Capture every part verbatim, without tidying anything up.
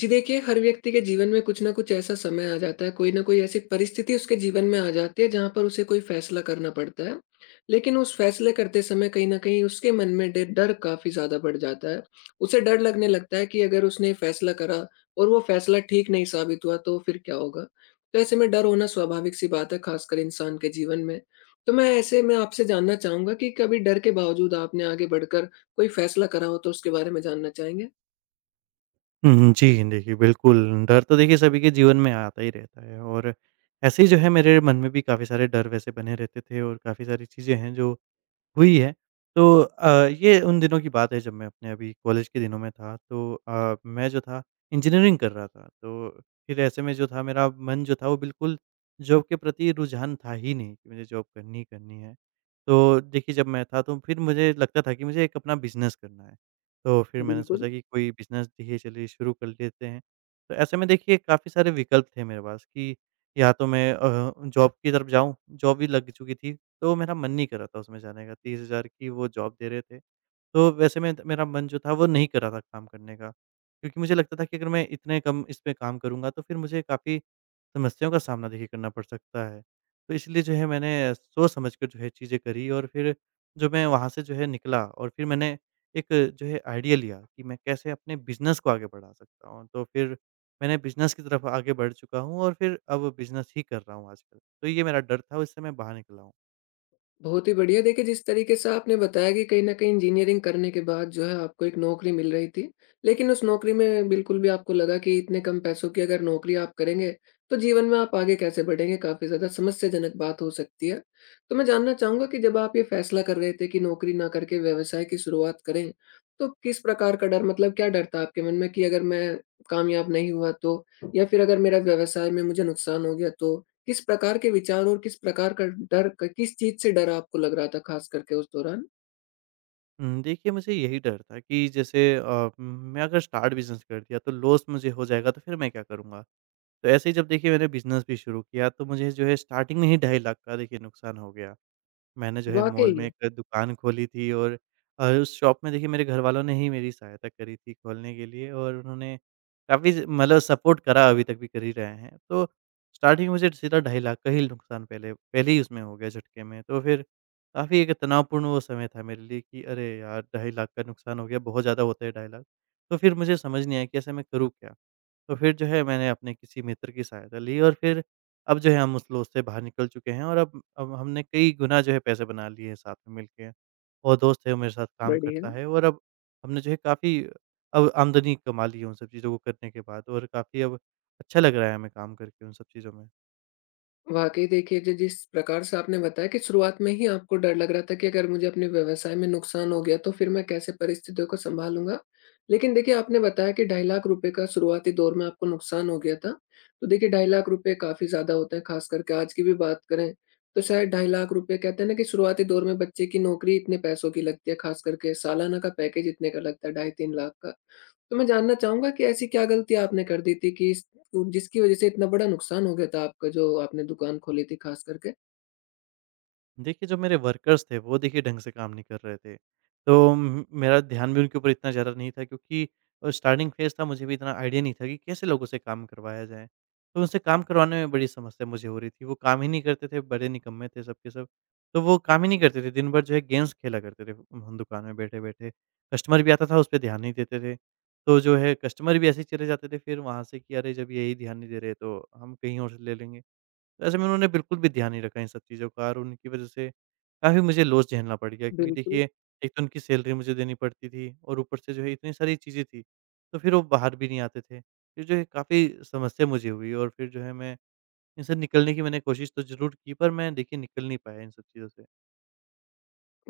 जी देखिए, हर व्यक्ति के जीवन में कुछ न कुछ ऐसा समय आ जाता है, कोई न कोई ऐसी परिस्थिति उसके जीवन में आ जाती है जहाँ पर उसे कोई फैसला करना पड़ता है। लेकिन उस फैसले करते समय कहीं न कहीं उसके मन में डे डर काफ़ी ज़्यादा बढ़ जाता है। उसे डर लगने लगता है कि अगर उसने फैसला करा और वो फैसला ठीक नहीं साबित हुआ, तो फिर क्या होगा? तो ऐसे में डर होना स्वाभाविक सी बात है, ख़ासकर इंसान के जीवन में। तो मैं ऐसे में आपसे जानना चाहूँगा कि कभी डर के बावजूद आपने आगे बढ़कर कोई फैसला करा हो, तो उसके बारे में जानना चाहेंगे? हुँ, जी। देखिए, बिल्कुल, डर तो देखिए सभी के जीवन में आता ही रहता है, और ऐसे ही जो है मेरे मन में भी काफ़ी सारे डर वैसे बने रहते थे और काफ़ी सारी चीज़ें हैं जो हुई है। तो अ, ये उन दिनों की बात है जब मैं अपने अभी कॉलेज के दिनों में था, तो अ, मैं जो था इंजीनियरिंग कर रहा था। तो फिर ऐसे में जो था मेरा मन जो था, वो बिल्कुल जॉब के प्रति रुझान था ही नहीं कि मुझे जॉब करनी ही करनी है। तो देखिए जब मैं था तो फिर मुझे लगता था कि मुझे एक अपना बिज़नेस करना है। तो फिर मैंने बिल्कुल। सोचा कि कोई बिज़नेस देखिए चलिए शुरू कर लेते हैं। तो ऐसे में देखिए काफ़ी सारे विकल्प थे मेरे पास कि या तो मैं अ, जॉब की तरफ जाऊँ, जॉब भी लग चुकी थी, तो मेरा मन नहीं कर रहा था उसमें जाने का, तीस हज़ार की वो जॉब दे रहे थे। तो वैसे में मेरा मन जो था वो नहीं कर रहा था काम करने का, क्योंकि मुझे लगता था कि अगर मैं इतने कम इस पे काम करूँगा तो फिर मुझे काफ़ी समस्याओं का सामना देखिए करना पड़ सकता है। तो इसलिए जो है मैंने सोच समझ कर जो है चीज़ें करी, और फिर जो मैं वहाँ से जो है निकला और फिर मैंने एक जो है आइडिया लिया कि मैं कैसे अपने बिज़नेस को आगे बढ़ा सकता हूँ। तो फिर मैंने बिज़नेस की तरफ आगे बढ़ चुका हूँ और फिर अब बिज़नेस ही कर रहा हूँ आजकल। तो ये मेरा डर था, उससे मैं बाहर निकला हूँ। बहुत ही बढ़िया। देखिए, जिस तरीके से आपने बताया कि कहीं न कहीं इंजीनियरिंग करने के बाद जो है आपको एक नौकरी मिल रही थी। लेकिन उस नौकरी में बिल्कुल भी आपको लगा कि इतने कम पैसों की अगर नौकरी आप करेंगे, तो जीवन में आप आगे कैसे बढ़ेंगे? काफ़ी ज़्यादा समस्याजनक बात हो सकती है। तो मैं जानना चाहूँगा कि जब आप ये फैसला कर रहे थे कि नौकरी ना करके व्यवसाय की शुरुआत करें, तो किस प्रकार का डर, मतलब क्या डर था आपके मन में कि अगर मैं कामयाब नहीं हुआ तो? या फिर अगर मेरा व्यवसाय में मुझे नुकसान हो गया तो? किस प्रकार के विचार और किस प्रकार का डर, क किस चीज़ से डर आपको लग रहा था, ख़ास करके उस दौरान? हुँ, देखिए, मुझे यही डर था कि जैसे अ, मैं अगर स्टार्ट बिज़नेस कर दिया तो लॉस मुझे हो जाएगा, तो फिर मैं क्या करूँगा? तो ऐसे ही जब देखिए मैंने बिज़नेस भी शुरू किया, तो मुझे जो है स्टार्टिंग में ही ढाई लाख का देखिए नुकसान हो गया। मैंने जो है मॉल वाक़ई। में एक दुकान खोली थी, और अ, उस शॉप में देखिए मेरे घरवालों ने ही मेरी सहायता करी थी खोलने के लिए, और उन्होंने काफ़ी ज मतलब सपोर्ट करा, अभी तक भी कर ही रहे हैं। तो स्टार्टिंग में मुझे सीधा ढाई लाख का ही नुकसान पहले पहले ही उसमें हो गया झटके में। तो फिर काफ़ी एक तनावपूर्ण वो समय था मेरे लिए कि अरे यार! ढाई लाख का नुकसान हो गया, बहुत ज़्यादा होता है ढाई लाख। तो फिर मुझे समझ नहीं आया कि ऐसा मैं करूँ क्या? तो फिर जो है मैंने अपने किसी मित्र की सहायता ली, और फिर अब जो है हम उस लोन से बाहर निकल चुके हैं, और अब अब हमने कई गुना जो है पैसे बना लिए हैं साथ में मिलके। और दोस्त है, वो मेरे साथ काम बढ़िया। करता है, और अब हमने जो है काफ़ी अब आमदनी कमा ली है उन सब चीज़ों को करने के बाद, और काफ़ी अब अच्छा लग रहा है हमें काम करके उन सब चीज़ों में। वाक़ई देखिए, जि जिस प्रकार से आपने बताया कि शुरुआत में ही आपको डर लग रहा था कि अगर मुझे अपने व्यवसाय में नुकसान हो गया, तो फिर मैं कैसे परिस्थितियों को सँभालूँगा। लेकिन देखिए, आपने बताया कि ढाई लाख रुपए का शुरुआती दौर में आपको नुकसान हो गया था। तो देखिए, ढाई लाख रुपए काफ़ी ज़्यादा होते हैं, ख़ास करके आज की भी बात करें, तो शायद ढाई लाख रुपए कहते हैं ना कि शुरुआती दौर में बच्चे की नौकरी इतने पैसों की लगती है, ख़ास करके सालाना का पैकेज इतने का लगता है, ढाई तीन लाख का। तो मैं जानना चाहूँगा कि ऐसी क्या गलती आपने कर दी थी कि इस जिसकी वज़ह से इतना बड़ा नुकसान हो गया था आपका, जो आपने दुकान खोली थी ख़ास करके? देखिए, जो मेरे वर्कर्स थे, वो देखिए ढंग से काम नहीं कर रहे थे। तो उम, मेरा ध्यान भी उनके ऊपर इतना ज़्यादा नहीं था, क्योंकि अ, स्टार्टिंग फ़ेज़ था, मुझे भी इतना आइडिया नहीं था कि कैसे लोगों से काम करवाया जाए। तो उनसे काम करवाने में बड़ी समस्या मुझे हो रही थी। वो काम ही नहीं करते थे, बड़े निकम्मे थे सब के सब। तो वो काम ही नहीं करते थे, दिन भर जो है गेम्स खेला करते थे हम दुकान में बैठे-बैठे। कस्टमर भी आता था, उस पे ध्यान नहीं देते थे। तो जो है कस्टमर भी ऐसे ही चले जाते थे फिर वहाँ से कि अरे, जब यही ध्यान नहीं दे रहे, तो हम कहीं और से ले लेंगे। ऐसे में उन्होंने बिल्कुल भी ध्यान नहीं रखा इन सब चीज़ों का, और उनकी वजह से काफ़ी मुझे लॉस झेलना पड़ गया, क्योंकि बिल्कुल। देखिए, एक तो उनकी सैलरी मुझे देनी पड़ती थी और ऊपर से जो है इतनी सारी चीज़ें थी, तो फिर वो बाहर भी नहीं आते थे। फिर जो है काफ़ी समस्या मुझे हुई, और फिर जो है मैं इनसे निकलने की मैंने कोशिश तो ज़रूर की, पर मैं देखिए निकल नहीं पाया इन सब चीज़ों से।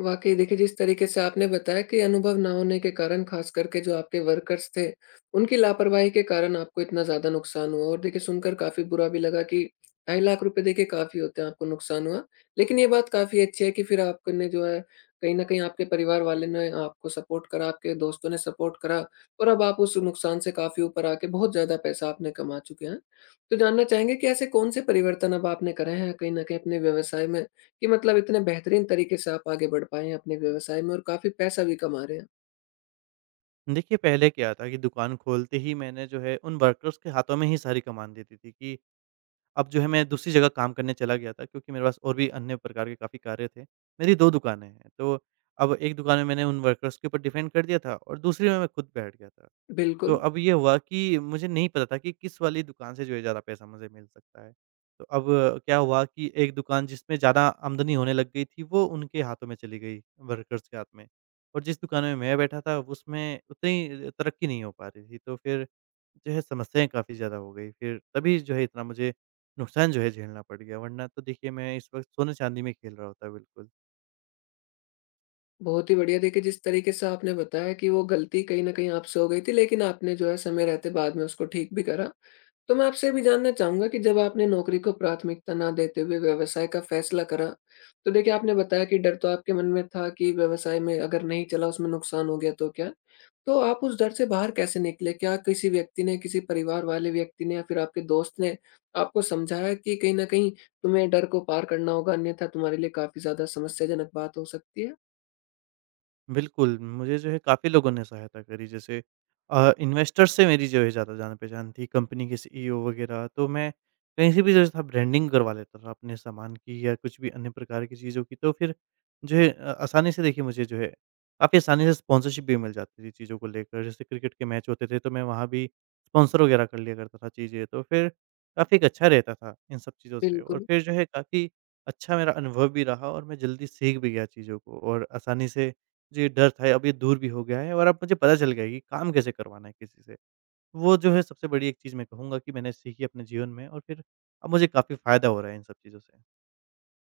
वाकई देखिए, जिस तरीके से आपने बताया कि अनुभव ना होने के कारण ख़ास करके जो आपके वर्कर्स थे, उनकी लापरवाही के कारण आपको इतना ज़्यादा नुकसान हुआ। और देखिए, सुनकर काफ़ी बुरा भी लगा कि ढाई लाख रुपए देखिए काफ़ी होते हैं, आपको नुकसान हुआ। लेकिन ये बात काफ़ी अच्छी है कि फिर आपने जो है, कहीं न कहीं आपके परिवार वाले ने आपको सपोर्ट करा, आपके दोस्तों ने सपोर्ट करा और अब आप उस नुकसान से काफ़ी ऊपर आके बहुत ज़्यादा पैसा आपने कमा चुके हैं। तो जानना चाहेंगे कि ऐसे कौन से परिवर्तन अब आपने करे हैं कहीं न कहीं अपने व्यवसाय में? कि मतलब इतने बेहतरीन तरीके से आप आगे बढ़ पाए हैं अपने व्यवसाय में और काफ़ी पैसा भी कमा रहे हैं। देखिए, पहले क्या था कि दुकान खोलते ही मैंने जो है उन वर्कर्स के हाथों में ही सारी कमान दे दी थी कि अब जो है मैं दूसरी जगह काम करने चला गया था, क्योंकि मेरे पास और भी अन्य प्रकार के काफ़ी कार्य थे। मेरी दो दुकानें हैं, तो अब एक दुकान में मैंने उन वर्कर्स के ऊपर डिपेंड कर दिया था, और दूसरी में मैं खुद बैठ गया था। तो बिल्कुल। अब ये हुआ कि मुझे नहीं पता था कि किस वाली दुकान से जो है ज़्यादा पैसा मुझे मिल सकता है। तो अब क्या हुआ कि एक दुकान जिसमें ज़्यादा आमदनी होने लग गई थी, वो उनके हाथों में चली गई, वर्कर्स के हाथ में। और जिस दुकान में मैं बैठा था, उसमें उतनी तरक्की नहीं हो पा रही थी। तो फिर जो है समस्याएँ काफ़ी ज़्यादा हो गई। फिर तभी जो है इतना मुझे नुकसान जो है झेलना पड़ गया, वरना तो देखिए मैं इस वक़्त सोने-चांदी में खेल रहा होता बिल्कुल। बहुत ही बढ़िया। देखिए, जिस तरीके से आपने बताया कि वो गलती कहीं न कहीं आपसे हो गई थी, लेकिन आपने जो है समय रहते बाद में उसको ठीक भी करा। तो मैं आपसे ये भी जानना चाहूँगा कि जब आपने नौकरी को प्राथमिकता ना देते हुए व्यवसाय का फ़ैसला करा, तो देखिए आपने बताया कि डर तो आपके मन में था कि व्यवसाय में अगर नहीं चला, उसमें नुकसान हो गया तो क्या? तो आप उस डर से बाहर कैसे निकले? क्या किसी व्यक्ति ने, किसी परिवार वाले व्यक्ति ने या फिर आपके दोस्त ने आपको समझाया कि कहीं न कहीं तुम्हें डर को पार करना होगा, अन्यथा तुम्हारे लिए काफ़ी ज़्यादा समस्याजनक बात हो सकती है? बिल्कुल, मुझे जो है काफ़ी लोगों ने सहायता करी, जैसे अ, इन्वेस्टर्स से मेरी जो है ज़्यादा जान-पहचान थी, कंपनी के सीईओ वगैरह, तो मैं कहीं से भी जो था ब्रांडिंग करवा लेता था अपने सामान की या कुछ भी अन्य प्रकार की चीज़ों की, तो फिर जो है अ, आसानी से देखिए मुझे जो है काफ़ी आसानी से स्पॉन्सरशिप भी मिल जाती थी चीज़ों को लेकर। जैसे क्रिकेट के मैच होते थे तो मैं वहाँ भी स्पॉन्सर वगैरह कर लिया करता था चीज़ें, तो फिर काफ़ी एक अच्छा रहता था इन सब चीज़ों से, और बिल्कुल। फिर जो है काफ़ी अच्छा मेरा अनुभव भी रहा, और मैं जल्दी सीख भी गया चीज़ों को और आसानी से। जी, डर था, अब ये दूर भी हो गया है, और अब मुझे पता चल गया है कि काम कैसे करवाना है किसी से। वो जो है सबसे बड़ी एक चीज़ मैं कहूँगा कि मैंने सीखी अपने जीवन में, और फिर अब मुझे काफ़ी फ़ायदा हो रहा है इन सब चीज़ों से।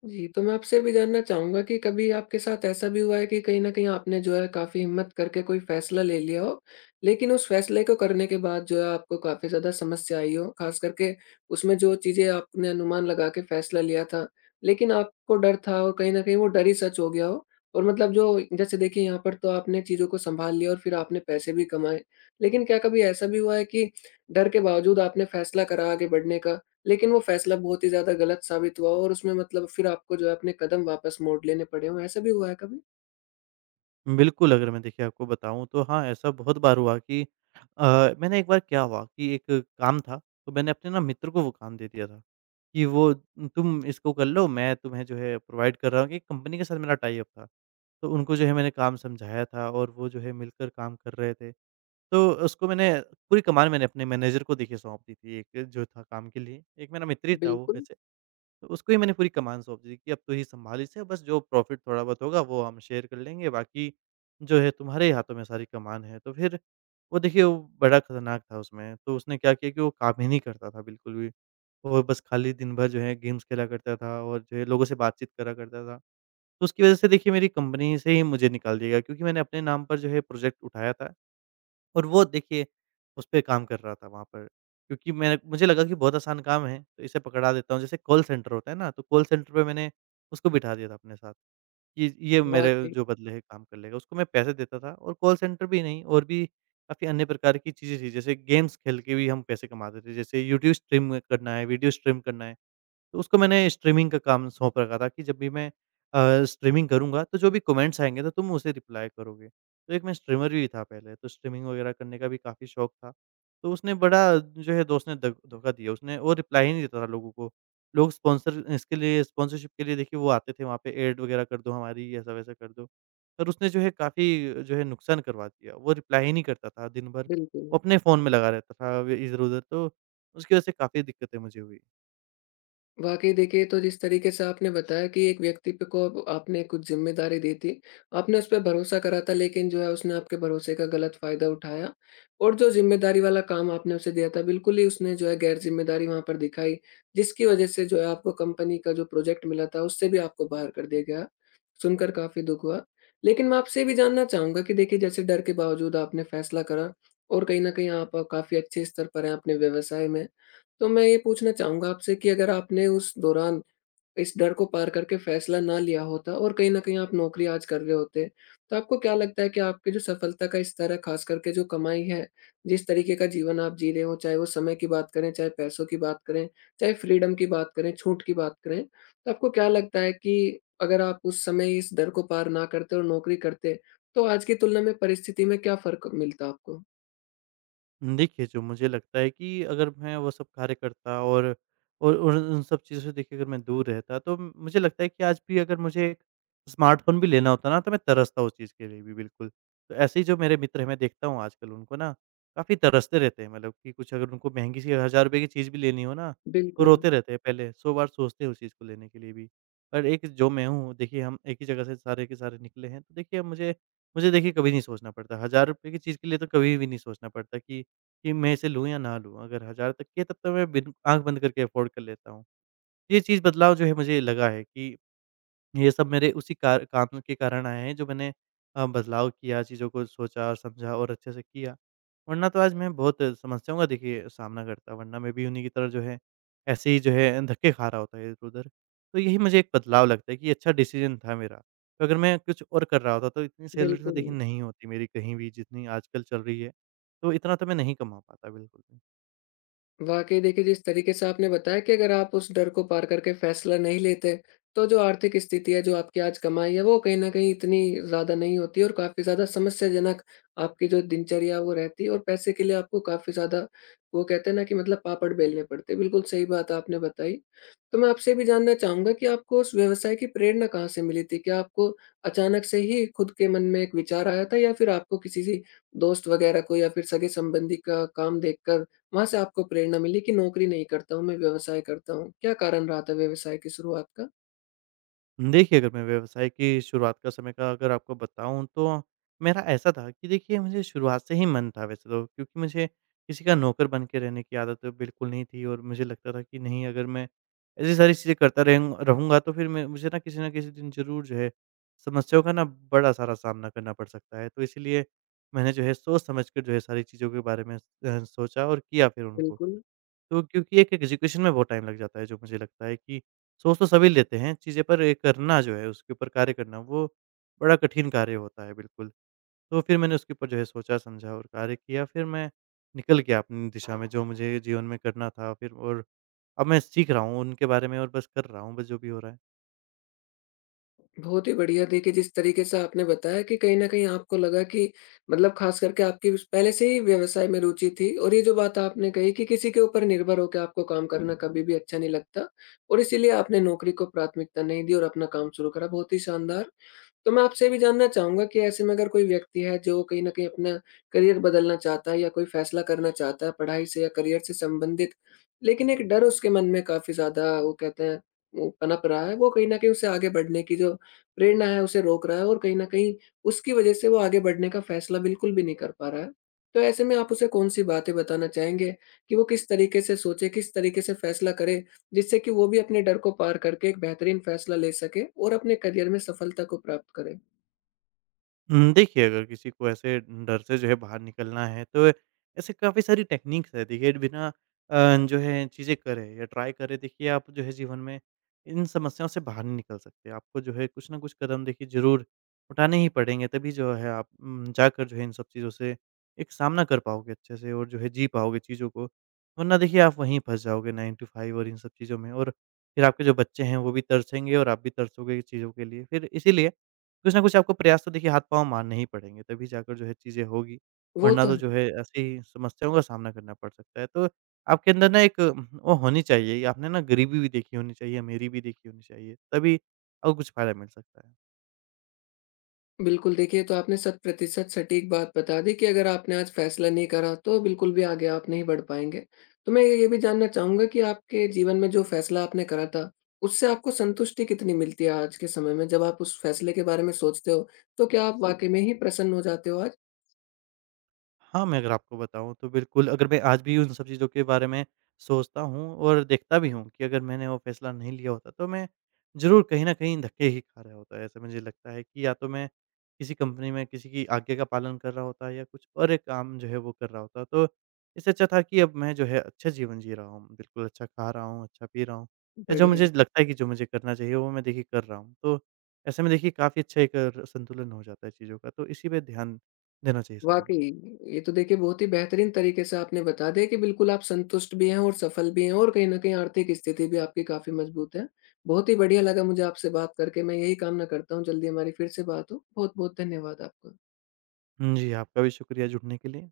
जी। तो मैं आपसे भी जानना चाहूँगा कि कभी आपके साथ ऐसा भी हुआ है कि कहीं न कहीं आपने जो है काफ़ी हिम्मत करके कोई फ़ैसला ले लिया हो, लेकिन उस फ़ैसले को करने के बाद जो है आपको काफ़ी ज़्यादा समस्या आई हो, ख़ास करके उसमें जो चीज़ें आपने अनुमान लगा के फ़ैसला लिया था, लेकिन आपको डर था और कहीं न कहीं वो डर ही सच हो गया हो? और मतलब जो जैसे देखिए, यहाँ पर तो आपने चीज़ों को सँभाल लिया और फिर आपने पैसे भी कमाए, लेकिन क्या कभी ऐसा भी हुआ है कि डर के बावजूद आपने फ़ैसला करा आगे बढ़ने का? लेकिन वो फ़ैसला बहुत ही ज़्यादा गलत साबित हुआ हो और उसमें मतलब फिर आपको जो है अपने कदम वापस मोड़ लेने पड़े हों, ऐसा भी हुआ है कभी? बिल्कुल, अगर मैं देखिए आपको बताऊँ तो हाँ, ऐसा बहुत बार हुआ कि अ, मैंने एक बार क्या हुआ कि एक काम था, तो मैंने अपने ना मित्र को वो काम दे दिया था कि वो तुम इसको कर लो, मैं तुम्हें जो है प्रोवाइड कर रहा हूँ। एक कंपनी के साथ मेरा टाई अप था, तो उनको जो है मैंने काम समझाया था, और वो जो है मिलकर काम कर रहे थे। तो उसको मैंने पूरी कमान मैंने अपने मैनेजर को देखिए सौंप दी थी, एक जो था काम के लिए। एक मेरा मित्र ही था वो बिल्कुल। वैसे, तो उसको ही मैंने पूरी कमान सौंप दी थी कि अब तू ही सँभाल इसे, बस जो प्रॉफ़िट थोड़ा बहुत होगा वो हम शेयर कर लेंगे, बाकी जो है तुम्हारे ही हाथों में सारी कमान है। तो फिर वो देखिए वो बड़ा खतरनाक था उसमें, तो उसने क्या किया कि वो काम ही नहीं करता था बिल्कुल भी। वो बस खाली दिन भर जो है गेम्स खेला करता था और जो है लोगों से बातचीत करा करता था। तो उसकी वज़ह से देखिए मेरी कंपनी से ही मुझे निकाल दिया गया, क्योंकि मैंने अपने नाम पर जो है प्रोजेक्ट उठाया था, और वो देखिए उसपे काम कर रहा था वहाँ पर, क्योंकि मैं मुझे लगा कि बहुत आसान काम है, तो इसे पकड़ा देता हूँ। जैसे कॉल सेंटर होता है ना, तो कॉल सेंटर पे मैंने उसको बिठा दिया था अपने साथ कि ये मेरे वाक़ई। जो बदले है काम कर लेगा। उसको मैं पैसे देता था, और कॉल सेंटर भी नहीं, और भी काफ़ी अन्य प्रकार की चीज़ें थी, जैसे गेम्स खेल के भी हम पैसे कमाते थे। जैसे यूट्यूब स्ट्रीम करना है, वीडियो स्ट्रीम करना है। तो उसको मैंने स्ट्रीमिंग का काम सौंप रखा था कि जब भी मैं अ, स्ट्रीमिंग करूँगा तो जो भी कमेंट्स आएँगे तो तुम उसे रिप्लाई करोगे। तो एक मैं स्ट्रीमर भी था पहले, तो स्ट्रीमिंग वगैरह करने का भी काफ़ी शौक था। तो उसने बड़ा जो है दोस्त ने ध धोखा दिया, उसने वो रिप्लाई ही नहीं देता था लोगों को। लोग स्पॉन्सर इसके लिए स्पॉन्सरशिप के लिए देखिए वो आते थे वहाँ पे, ऐड वगैरह कर दो हमारी, ऐसा-वैसा कर दो। पर उसने जो है काफ़ी जो है नुकसान करवा दिया, वो रिप्लाई ही नहीं करता था दिन भर। बिल्कुल। वो अपने फ़ोन में लगा रहता था व इधर-उधर, तो उसकी वज़ह से काफ़ी दिक्कतें मुझे हुई। वाक़ई देखिए, तो जिस तरीके से आपने बताया कि एक व्यक्ति पे को अब आपने कुछ ज़िम्मेदारी दी थी, आपने उस पे भरोसा करा था, लेकिन जो है उसने आपके भरोसे का गलत फ़ायदा उठाया और जो ज़िम्मेदारी वाला काम आपने उसे दिया था, बिल्कुल ही उसने जो है गैर-ज़िम्मेदारी वहाँ पर दिखाई, जिसकी वज़ह से जो है आपको कंपनी का जो प्रोजेक्ट मिला था, उससे भी आपको बाहर कर दिया गया। सुनकर काफ़ी दुःख हुआ। लेकिन मैं आपसे ये भी जानना चाहूँगा कि देखिए, जैसे डर के बावजूद आपने फ़ैसला करा और कहीं न कहीं आप काफ़ी अच्छे स्तर पर हैं अपने व्यवसाय में। तो मैं ये पूछना चाहूँगा आपसे कि अगर आपने उस दौरान इस डर को पार करके फ़ैसला ना लिया होता और कहीं न कहीं आप नौकरी आज कर रहे होते, तो आपको क्या लगता है कि आपकी जो सफलता का स्तर है, ख़ास करके जो कमाई है, जिस तरीके का जीवन आप जी रहे हो, चाहे वो समय की बात करें, चाहे पैसों की बात करें, चाहे फ्रीडम की बात करें, छूट की बात करें, तो आपको क्या लगता है कि अगर आप उस समय इस डर को पार ना करते और नौकरी करते, तो आज की तुलना में परिस्थिति में क्या फ़र्क मिलता आपको? देखिए, जो मुझे लगता है कि अगर मैं वो सब कार्य करता और और और उन सब चीज़ों से देखिए अगर मैं दूर रहता, तो मुझे लगता है कि आज भी अगर मुझे एक स्मार्टफ़ोन भी लेना होता ना, तो मैं तरसता उस चीज़ के लिए भी बिल्कुल। तो ऐसे ही जो मेरे मित्र हैं, मैं देखता हूँ आजकल उनको ना, काफ़ी तरसते रहते हैं, मतलब कि कुछ अगर उनको महँगी सी ₹एक हज़ार रुपये की चीज़ भी लेनी हो ना, तो बिल्कुल। रोते रहते हैं पहले, सौ बार सोचते हैं उस चीज़ को लेने के लिए भी। पर एक जो मैं हूँ, देखिए हम एक ही जगह से सारे के सारे निकले हैं, तो देखिए अब मुझे मुझे देखिए कभी नहीं सोचना पड़ता, ₹एक हज़ार रुपये की चीज़ के लिए तो कभी भी नहीं सोचना पड़ता कि कि मैं इसे लूँ या ना लूँ? अगर हज़ार तक की है तब तो मैं बिन आँख बंद करके अफ़ोर्ड कर लेता हूँ। ये चीज़ बदलाव जो है मुझे लगा है कि ये सब मेरे उसी कार काम के कारण आए हैं, जो मैंने अ, बदलाव किया, चीज़ों को सोचा और समझा और अच्छे से किया। वरना तो आज मैं बहुत समस्याओं का देखिए सामना करता, वरना मैं भी उन्हीं की तरह जो है ऐसे ही जो है धक्के खा रहा होता इधर-उधर। तो यही मुझे एक बदलाव लगता है कि अच्छा डिसीज़न था मेरा। तो अगर मैं कुछ और कर रहा होता तो इतनी सैलरी तो देखिए बिल्कुल। नहीं होती मेरी कहीं भी, जितनी आजकल चल रही है। तो इतना तो मैं नहीं कमा पाता बिल्कुल भी। वाकई देखिए, जिस तरीके से आपने बताया कि अगर आप उस डर को पार करके फैसला नहीं लेते, तो जो आर्थिक स्थिति है, जो आपकी आज कमाई है, वो कहीं न कहीं इतनी ज़्यादा नहीं होती और काफ़ी ज़्यादा समस्याजनक आपकी जो दिनचर्या है, वो रहती है और पैसे के लिए आपको काफ़ी ज़्यादा, वो कहते हैं ना कि मतलब पापड़ बेलने पड़ते हैं। बिल्कुल सही बात आपने बताई। तो मैं आपसे ये भी जानना चाहूँगा कि आपको उस व्यवसाय की प्रेरणा कहाँ से मिली थी? क्या आपको अचानक से ही खुद के मन में एक विचार आया था या फिर आपको किसी से, दोस्त वग़ैरह को या फिर सगे-संबंधी का काम देखकर वहाँ से आपको प्रेरणा मिली कि नौकरी नहीं करता हूँ, मैं व्यवसाय करता हूँ? क्या कारण रहा था व्यवसाय की शुरुआत का? देखिए, अगर मैं व्यवसाय की शुरुआत का समय का अगर आपको बताऊँ, तो मेरा ऐसा था कि देखिए मुझे शुरुआत से ही मन था वैसे तो, क्योंकि मुझे किसी का नौकर बन के रहने की आदत तो बिल्कुल नहीं थी और मुझे लगता था कि नहीं, अगर मैं ऐसी सारी चीज़ें करता रहूँ रहूँगा तो फिर मैं मुझे ना किसी न किसी दिन ज़रूर जो है समस्याओं का ना बड़ा सारा सामना करना पड़ सकता है। तो इसीलिए मैंने जो है सोच समझ कर जो है सारी चीज़ों के बारे में अ, सोचा और किया फिर उनको। बिल्कुल। तो क्योंकि एक एग्ज़ीक्यूशन में बहुत टाइम लग जाता है, जो मुझे लगता है कि सोच तो सभी लेते हैं चीज़ें, पर ये करना जो है, उसके ऊपर कार्य करना, वो बड़ा कठिन कार्य होता है, बिल्कुल। तो फिर मैंने उसके ऊपर जो है सोचा, समझा और कार्य किया, फिर मैं निकल गया अपनी दिशा में, जो मुझे जीवन में करना था फिर। और अब मैं सीख रहा हूँ उनके बारे में और बस कर रहा हूँ, बस जो भी हो रहा है। बहुत ही बढ़िया। देखिए, जिस तरीके से आपने बताया कि कहीं न कहीं आपको लगा कि मतलब ख़ास करके आपकी उस पहले से ही व्यवसाय में रुचि थी और ये जो बात आपने कही कि किसी के ऊपर निर्भर होके आपको काम करना कभी भी अच्छा नहीं लगता, और इसीलिए आपने नौकरी को प्राथमिकता नहीं दी और अपना काम शुरू करा, बहुत ही शानदार। तो मैं आपसे ये भी जानना चाहूँगा कि ऐसे में अगर कोई व्यक्ति है जो कहीं न कहीं अपना करियर बदलना चाहता है या कोई फ़ैसला करना चाहता है पढ़ाई से या करियर से संबंधित, लेकिन एक डर उसके मन में काफ़ी ज़्यादा, वो कहते हैं, वो पनप रहा है, वो कहीं न कहीं उसे आगे बढ़ने की जो प्रेरणा है उसे रोक रहा है और कहीं न कहीं उसकी वजह से वो आगे बढ़ने का फ़ैसला बिल्कुल भी नहीं कर पा रहा है। तो ऐसे में आप उसे कौन-सी बातें बताना चाहेंगे कि वो किस तरीके से सोचे, किस तरीके से फ़ैसला करे, जिससे कि वो भी अपने डर को पार करके एक बेहतरीन फ़ैसला ले सके और अपने करियर में सफलता को प्राप्त करे? उम, देखिए, अगर किसी को ऐसे डर से जो है बाहर निकलना है, तो ऐसे काफ़ी सारी टेक्निक्स है देखिए। बिना अ, जो है चीज़ें करे या ट्राई करे, देखिए आप जो है जीवन में इन समस्याओं से बाहर नहीं निकल सकते। आपको जो है कुछ न कुछ कदम देखिए ज़रूर उठाने ही पड़ेंगे, तभी जो है आप उम, जाकर जो है इन सब चीज़ों से एक सामना कर पाओगे अच्छे से और जो है जी पाओगे चीज़ों को। वरना देखिए आप वहीं फँस जाओगे नाइन टू फ़ाइव और इन सब चीज़ों में और फिर आपके जो बच्चे हैं वो भी तरसेंगे और आप भी तरसोगे चीज़ों के लिए। फिर इसीलिए कुछ ना कुछ आपको प्रयास तो देखिए हाथ-पाँव मारने ही पड़ेंगे, तभी जाकर जो है चीज़ें होगी, वो वरना तो तो है। जो है ऐसी समस्याओं का सामना करना पड़ सकता है। तो आपके अंदर ना एक अम, वो होनी चाहिए, आपने ना गरीबी भी देखी होनी चाहिए, अमीरी भी देखी होनी चाहिए, तभी आपको कुछ फ़ायदा मिल सकता है। बिल्कुल। देखिए, ये तो आपने शत प्रतिशत सटीक बात बता दी कि अगर आपने आज फैसला नहीं करा, तो बिल्कुल भी आगे आप नहीं बढ़ पाएँगे। तो मैं ये भी जानना चाहूँगा कि आपके जीवन में जो फैसला आपने करा था, उससे आपको संतुष्टि कितनी मिलती है आज के समय में? जब आप उस फैसले के बारे में सोचते हो, तो क्या आप वाक़ई में ही प्रसन्न हो जाते हो आज? हाँ, मैं अगर आपको बताऊँ तो बिल्कुल, अगर मैं आज भी उन सब चीज़ों के बारे में सोचता हूँ और देखता भी हूँ कि अगर मैंने वो फ़ैसला नहीं लिया होता, तो मैं ज़रूर कहीं न कहीं धक्के ही खा रहा होता। ऐसा मुझे लगता है कि या तो मैं किसी कंपनी में किसी की आज्ञा का पालन कर रहा होता, या कुछ और एक काम जो है वो कर रहा होता। तो इससे अच्छा था कि अब मैं जो है अच्छा जीवन जी रहा हूँ, बिल्कुल अच्छा खा रहा हूँ, अच्छा पी रहा हूँ। या जो मुझे बढ़िया। लगता है कि जो मुझे करना चाहिए वो मैं देखिए कर रहा हूँ। तो ऐसे में देखिए काफ़ी अच्छा एक संतुलन हो जाता है चीज़ों का। तो इसी पे ध्यान देना चाहिए सभी को। वाक़ई, ये तो देखिए बहुत ही बेहतरीन तरीके से आपने बता दिया कि बिल्कुल आप संतुष्ट भी हैं और सफल भी हैं और कहीं न कहीं आर्थिक स्थिति भी आपकी काफ़ी मज़बूत है। बहुत ही बढ़िया लगा मुझे आपसे बात करके, मैं यही कामना करता हूँ जल्दी हमारी फिर से बात हो। बहुत-बहुत धन्यवाद आपका। हुँ, जी, आपका भी शुक्रिया जुड़ने के लिए।